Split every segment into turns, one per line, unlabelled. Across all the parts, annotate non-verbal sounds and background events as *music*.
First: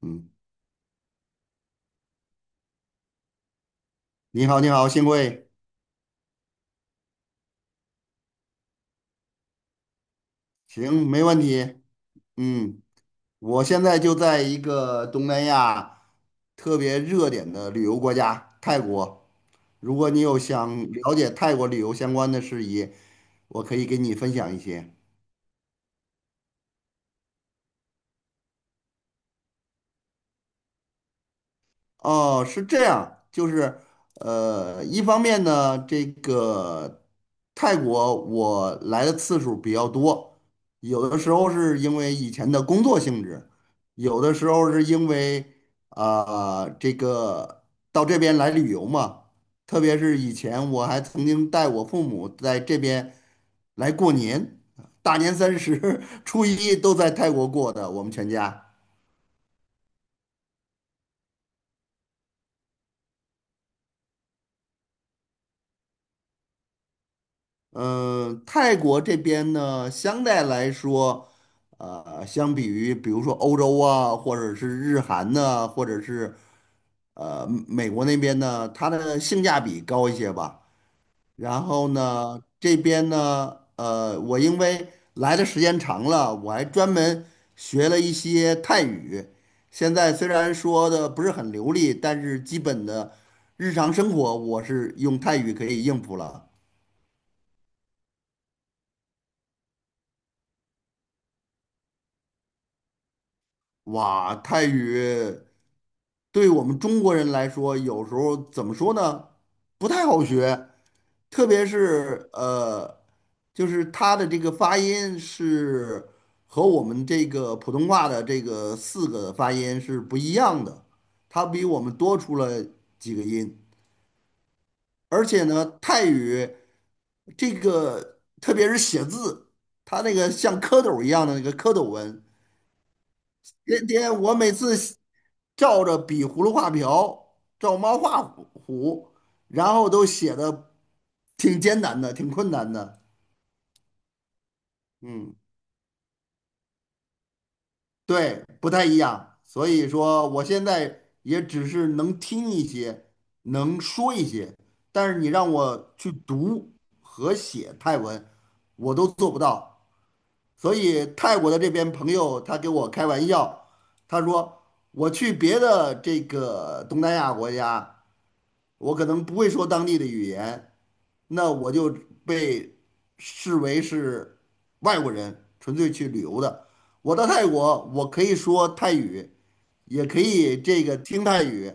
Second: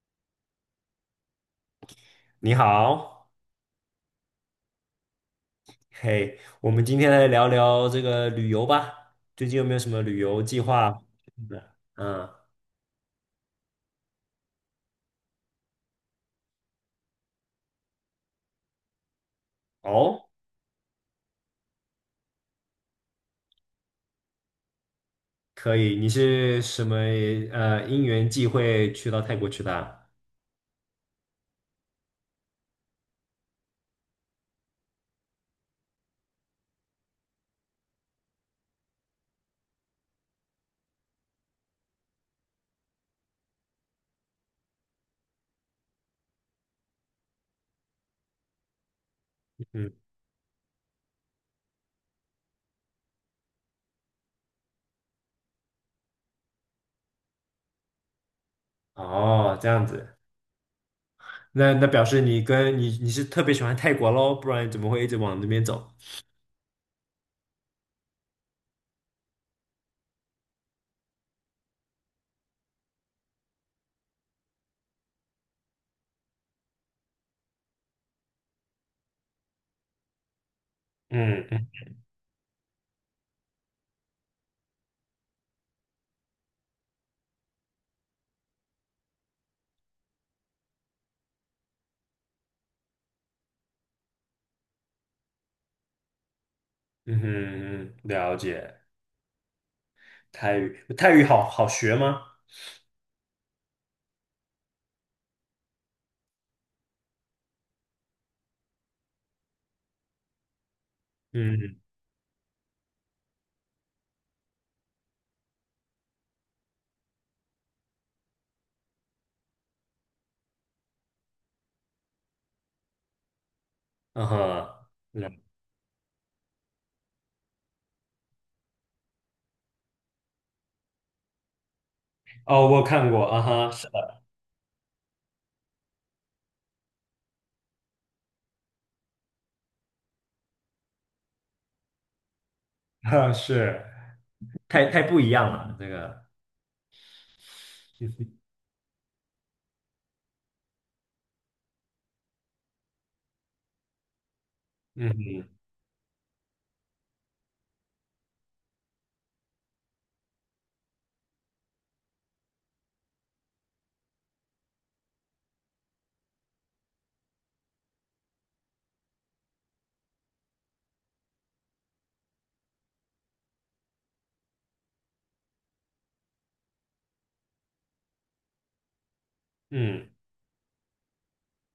嗯，
你好。
你好，你好，幸会，
嘿，我们今天来聊聊这个旅游吧。最近有没有什么旅游计划？
行，没问题。
嗯。
嗯，我现在就在一个东南亚特别热点的旅游国家泰国。如果你
哦，
有想了解泰国旅游相关的事宜，我可以给你分享一些。
可以。你是什么因缘际会去到泰国去的啊。
哦，是这样，就是一方面呢，这个泰国我来的次数比较多，有的时候是因为以前的工作性质，有的时候是因为这个到这边来旅游嘛，特
嗯。
别是以前我还曾经带我父母在这边来过年，大年三十、*laughs* 初一都在泰国过的，我们全家。
哦，这样子。那表示你跟你是特别喜欢泰国喽，不然你怎么会一直往那边走？
泰国这边呢，相对来说，相比于比如说欧洲啊，或者是日韩呢，或者是美国那边呢，它的性价比高一些吧。
嗯
然
嗯。
后呢，这边呢，我因为来的时间长了，我还专门学了一些泰语。现在虽然说的不是很流利，但是基本的日常生活我是用泰语可以应付了。
嗯哼，了解。泰语，泰语好好学吗？
哇，泰语。对我们中国人来说，有时候怎么说呢，不太好学，特别
嗯。
是就是它的这个发音是和我们这个普通话的这个四个发音是不一样的，它比我们多出了几个音，
嗯哼。
而
嗯。
且呢，泰语这个特别是写字，它那个像蝌蚪一样的那个蝌蚪文。
哦，我看过啊哈，
天
是的。
天我每次照着比葫芦画瓢，照猫画虎，然后都写的挺艰难的，挺困难的。
*laughs* 啊是。太不一
嗯，
样了，这个。
对，
*laughs*
不太一样。所以说，我现在也只是能听一些，能说一些，
嗯
但是你
哼。
让我去读和写泰文，我都做不到。所以泰国的这边朋友他给我开玩笑，他说我去别的这个东南亚国家。我可能不会说当地的语言，那我就被视为是外国人，纯粹去旅游的。我到泰国，我可以说泰语，也
嗯
可以这个听泰语，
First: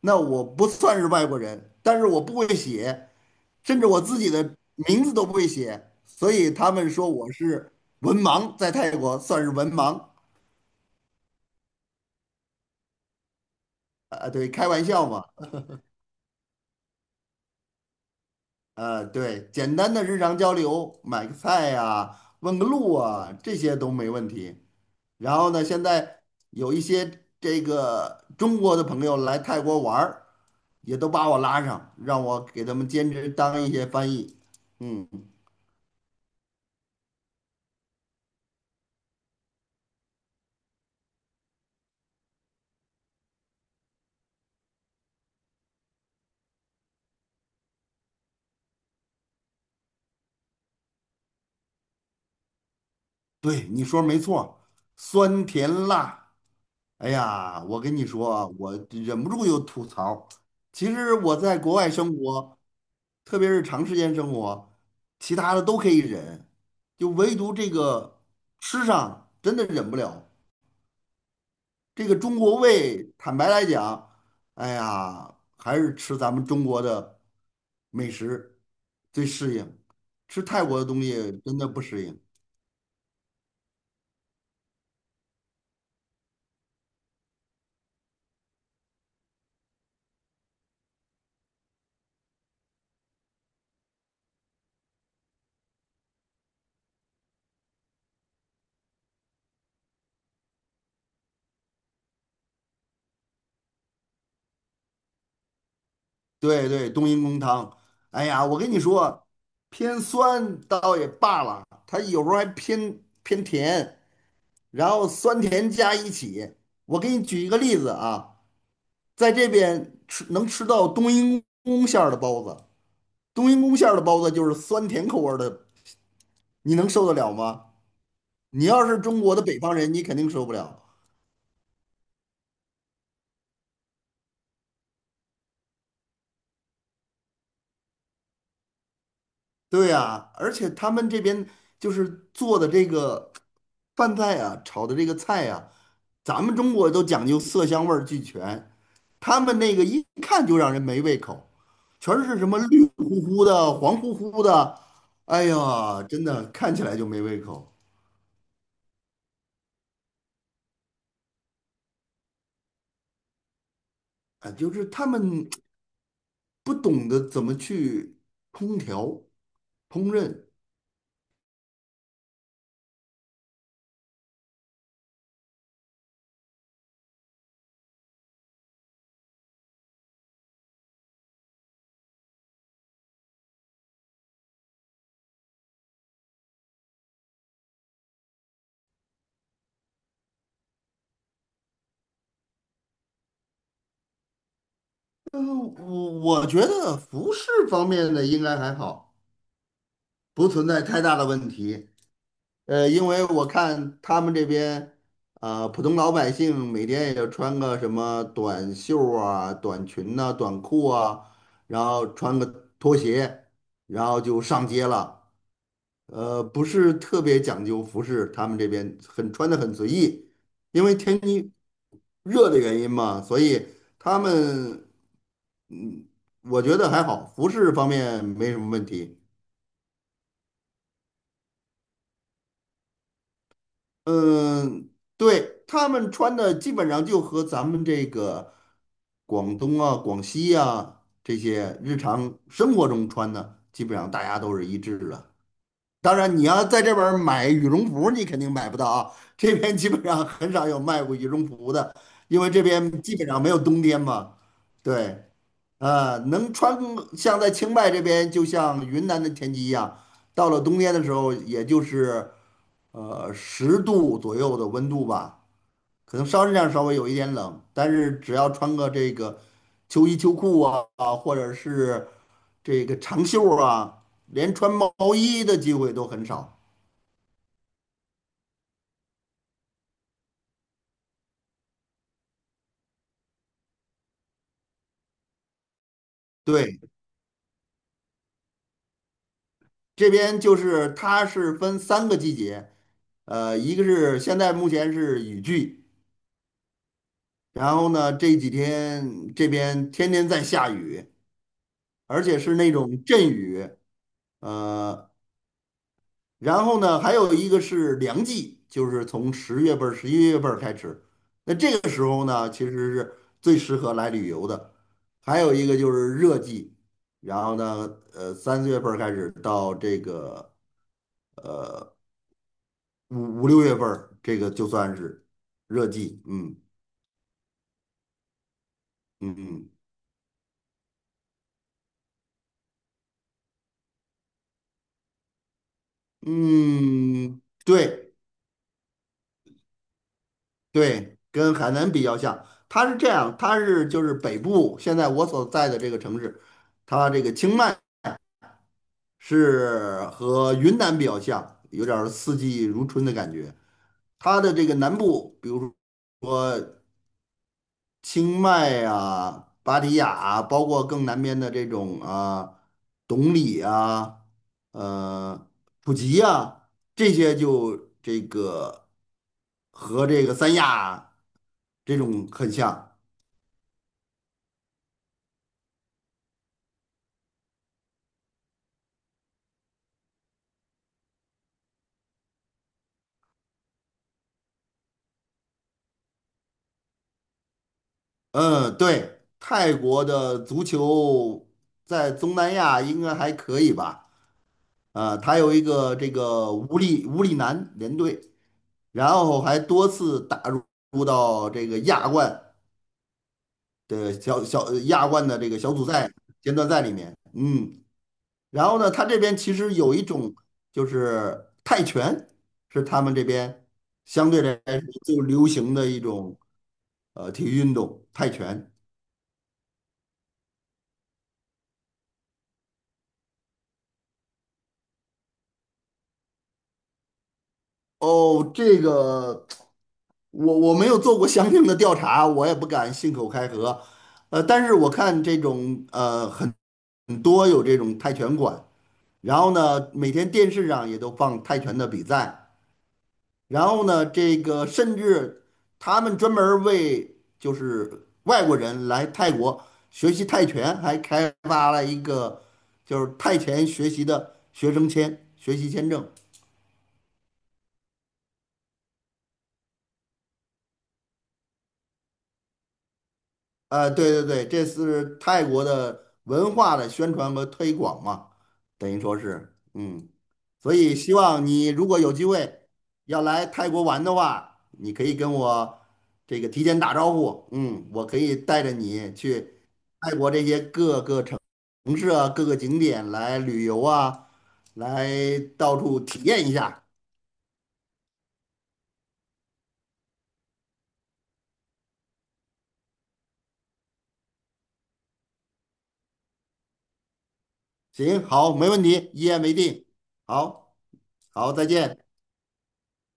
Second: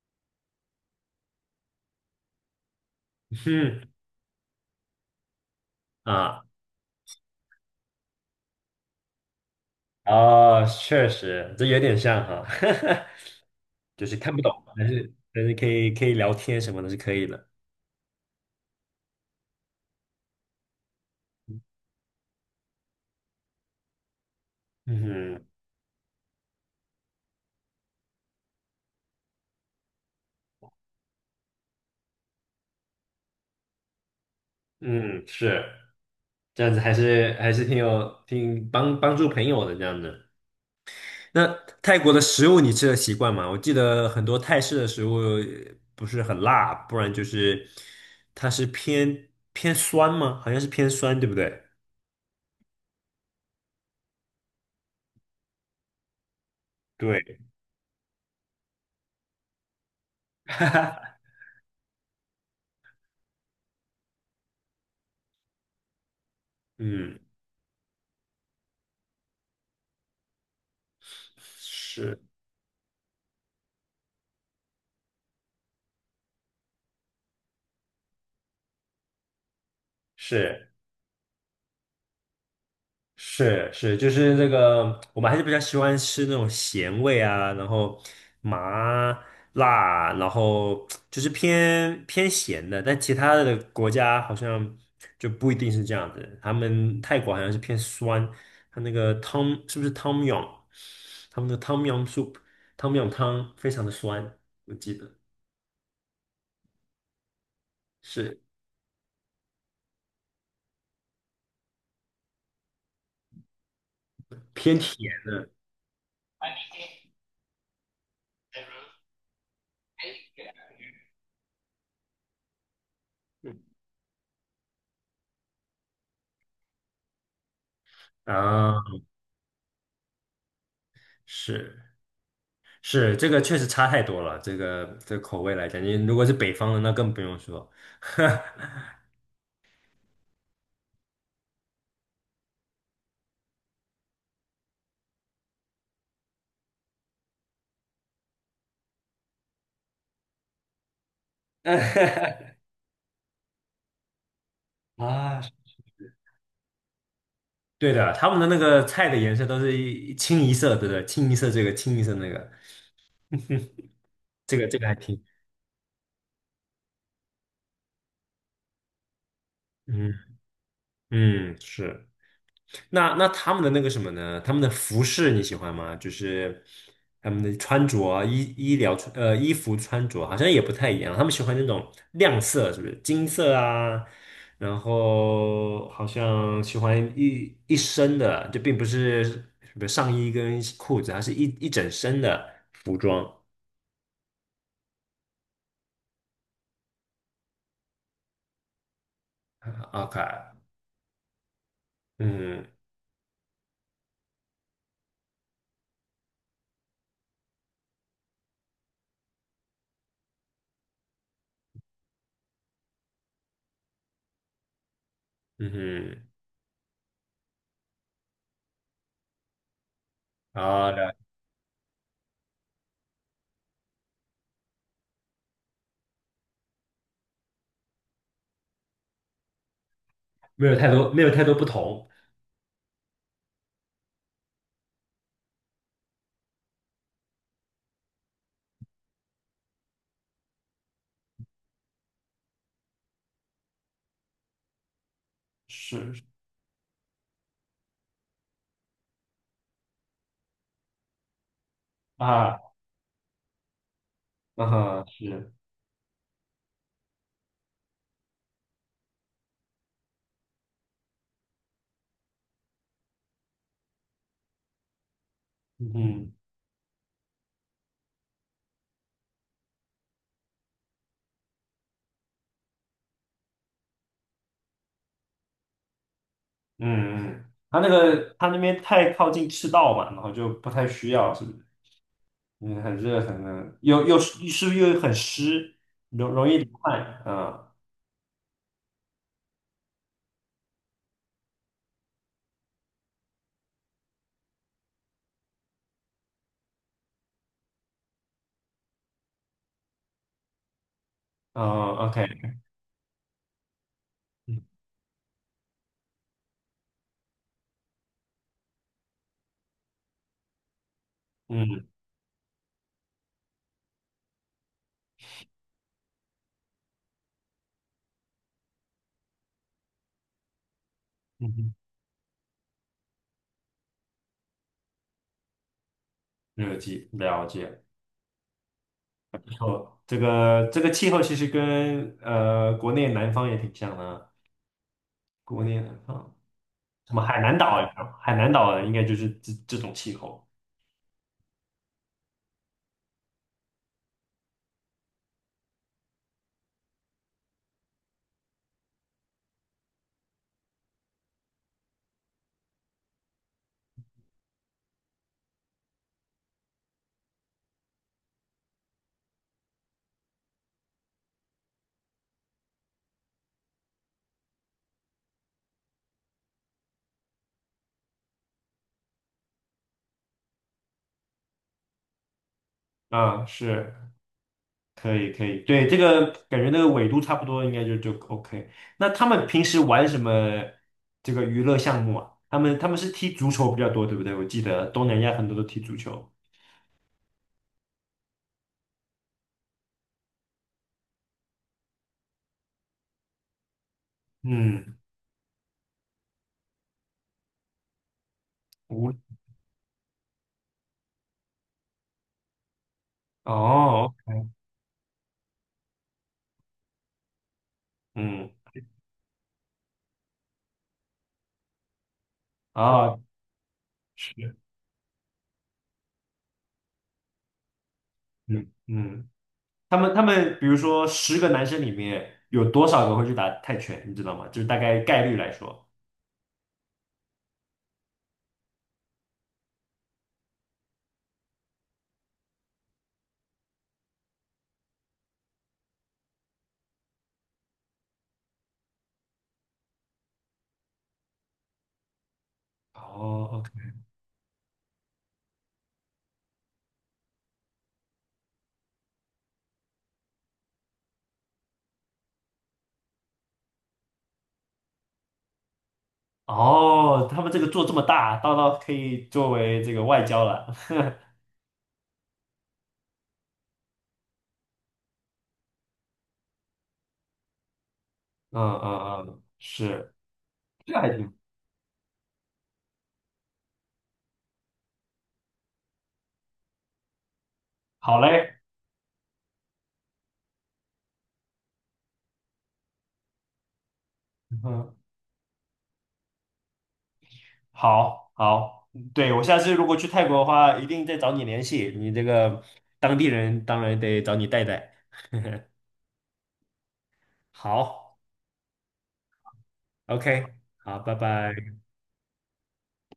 那我不算是外国人，但是我不会写，
哼。
甚至我自己的名字都不会写，所
啊。
以他们说我是文盲，在泰国算是文盲，
哦，确实，这有点像哈。*laughs* 就是
啊，
看不
对，
懂，
开玩
但
笑
是
嘛。
但是可以聊天什么的是可以的。
对，简单的日常交流，买个菜呀、问个路啊，这些都没问题。
嗯
然
哼。
后呢，现在有一些这个中国的朋友来泰国玩儿，也都把我拉上，让我给他们兼职当一些翻译。嗯，
嗯，是这样子，还是挺帮助朋友的这样子。那泰国的食物你吃的习惯吗？我记得很多泰式的食物不是很辣，不然就是它是偏酸吗？好像是偏酸，对不对？
对，你说没错，酸甜辣。哎
对。
呀，我跟你说啊我忍不住又吐槽。其实
*laughs*
我在国外生活。特别是长时间生活，其他的都可以忍，就
嗯，
唯独这个吃上真的忍不了。这个
是。
中国胃，坦白来讲，哎呀，还是吃咱们中国的美食最适应，吃泰
是
国的东西真的不适应。
是是，就是这个，我们还是比较喜欢吃那种咸味啊，然后麻辣，然后就是偏咸的，但其他的国家好像就不一定是这样子。他们泰国好像是偏酸，他那个汤是不是汤姆 m， 他们的汤姆 m soup， 汤姆 m 汤非常的酸，我记得。
对对，冬阴功汤，哎
是
呀，我跟你说，偏酸倒也罢了，它有时候还偏偏甜，
偏
然后
甜
酸
的。
甜加一起。我给你举一个例子啊。在这边吃能吃到冬阴功馅儿的包子，冬阴功馅儿的包子就是酸甜口味儿的，你能受得了吗？你
啊，
要是中国的北方人，你肯定受不了。
是。是这个确实差太多了，这个口味来讲，你如果是北方的，那更不用说。*laughs*
对呀，而且他们这边就是做的这个饭菜啊，炒的这个菜啊，咱们中国都讲究色香味儿俱全，他们那个一看就让人没胃口，全是什么绿乎乎的、黄乎乎的，
啊，
哎呀，真的看起来就没胃口。
对的，他们的那个菜的颜色都是一清一色，对不对？清一色这个，清一色那个。*laughs*
啊，
这个
就
这
是
个还
他
挺。
们不懂得怎么去烹调、烹
嗯
饪。
嗯是。那他们的那个什么呢？他们的服饰你喜欢吗？就是他们的穿着啊衣服穿着好像也不太一样，他们喜欢那种亮色，是不是金色啊？然后好像喜欢一身的，就并不是什么上衣跟裤子，它是一整身的服装。
嗯，我觉得服饰方面的应该还好，
啊 OK。
不存在太大的问题。
嗯。
因为我看他们这边，普通老百姓每天也就穿个什么短袖啊、短裙呐、短裤啊，然后穿个拖鞋，然后就上街了。
嗯
不是特别讲究服饰，他们这边很穿的很随意，
哼。
因
啊。
为
了。
天气热的原因嘛，所以他们，嗯，我觉得还好，服饰方面没什么问题。
没有太多不同。
嗯，对，他们穿的基本上就和咱们这个广东啊、广西啊这些日常生活中穿的，基本上大家都是一致的。当
是
然，你要在这边儿买羽绒服，你肯定买不到啊。这边基本上很少有卖过羽绒服的，因为
啊。
这边基本上没有冬天嘛。
啊哈，
对，
是。
能穿像在清迈这边，就像云南的天气一样，到了冬天的时候，也就是10度左右的温度吧，
嗯
可能
哼。
稍微有一点冷，但是只要穿个这个秋衣秋裤啊，或者是这个长袖儿啊，连穿毛衣的机会都很少。
嗯嗯，他那个他那边太靠近赤道嘛，然后就不太需要，是不是？嗯，很热，很热，又又是是不是又很湿，容易流
对，
汗？嗯。
这边就是它是分三个季节，一个是现在目前是雨季，然后呢这几天这边天天在下雨，
嗯
而
，OK。
且是那种阵雨，
嗯
呃，然后呢还有一个是凉季，就是从10月份儿、11月份儿开始，那这
嗯
个时候呢其实是最适合来旅游的，还有一个就是热季，然后呢，三四月份儿开始到这个
嗯。
五六月份儿，这个就算是热季。嗯
嗯。热季了解，
嗯
不
嗯
错。这个气候其实跟国内南方也挺像的啊，国内南方什么海
嗯，
南岛有没有
对
海南岛啊，应该就是这种气候。
对，跟海南比较像。它是这样，就是北部，现在我所在的这个城市，它这个清迈是和云南比较像，有点儿四季如春的感觉。它的这个南部，比如说，清迈啊、芭提雅啊包括更南边的这种啊，董里啊、呃普吉啊，这些就这个和这个三亚啊这种很像。
啊，是。可以可以，对，这个感觉那个纬度差不多，应该就 OK。那他们平时玩什么这个娱乐项目啊？他们是踢足球比较多，对不对？我记得东南亚很多都踢足球。
嗯，对，泰国的足球在东南亚应该还可以吧？
嗯。
啊，他有一个这个无力无力男联队，然
无
后还多次打入到这个亚冠
哦
的
，OK。
小小亚冠的这个小组赛、阶段赛里面，
嗯。
然后呢，他这边其实有一种就是泰拳，是他们
啊，
这边相对来
是。
说最流行的一种体育运动，泰拳。
嗯嗯，他们比如说10个男生里面有多少个会去打泰拳，你知道吗？就是大概概率来说。
哦，这个我没有做过相应的调查，我也不敢信口开河，但是我看这种很多有这种泰拳馆，然后呢，每天电视上也都放泰拳的比赛。
哦
然
，OK。
后呢，这个甚至他们专门儿为就是外国人来泰国学习泰拳，还开发了一个就是泰拳学习的学生签、学习签证。
哦，他们这个做这么大，到可以作为这个外交了。*laughs*
对对对，这是泰国的文化的宣传和推广嘛，
嗯
等于说
嗯嗯，
是，嗯，
是。
所
这
以
个还
希
挺。
望你如果有机会要来泰国玩的话，你可以跟我这个提前打招呼，我可
好
以
嘞。
带着你去泰国这些各个城市啊、各个景点来旅游啊，
嗯，
来到处体验一下。
好，好，嗯对，我下次如果去泰国的话，一定再找你联系。你这个当地人当然得找你带带。好
行，好，没问题，一言为定。
，OK，
好，
好，拜
好，再
拜。
见。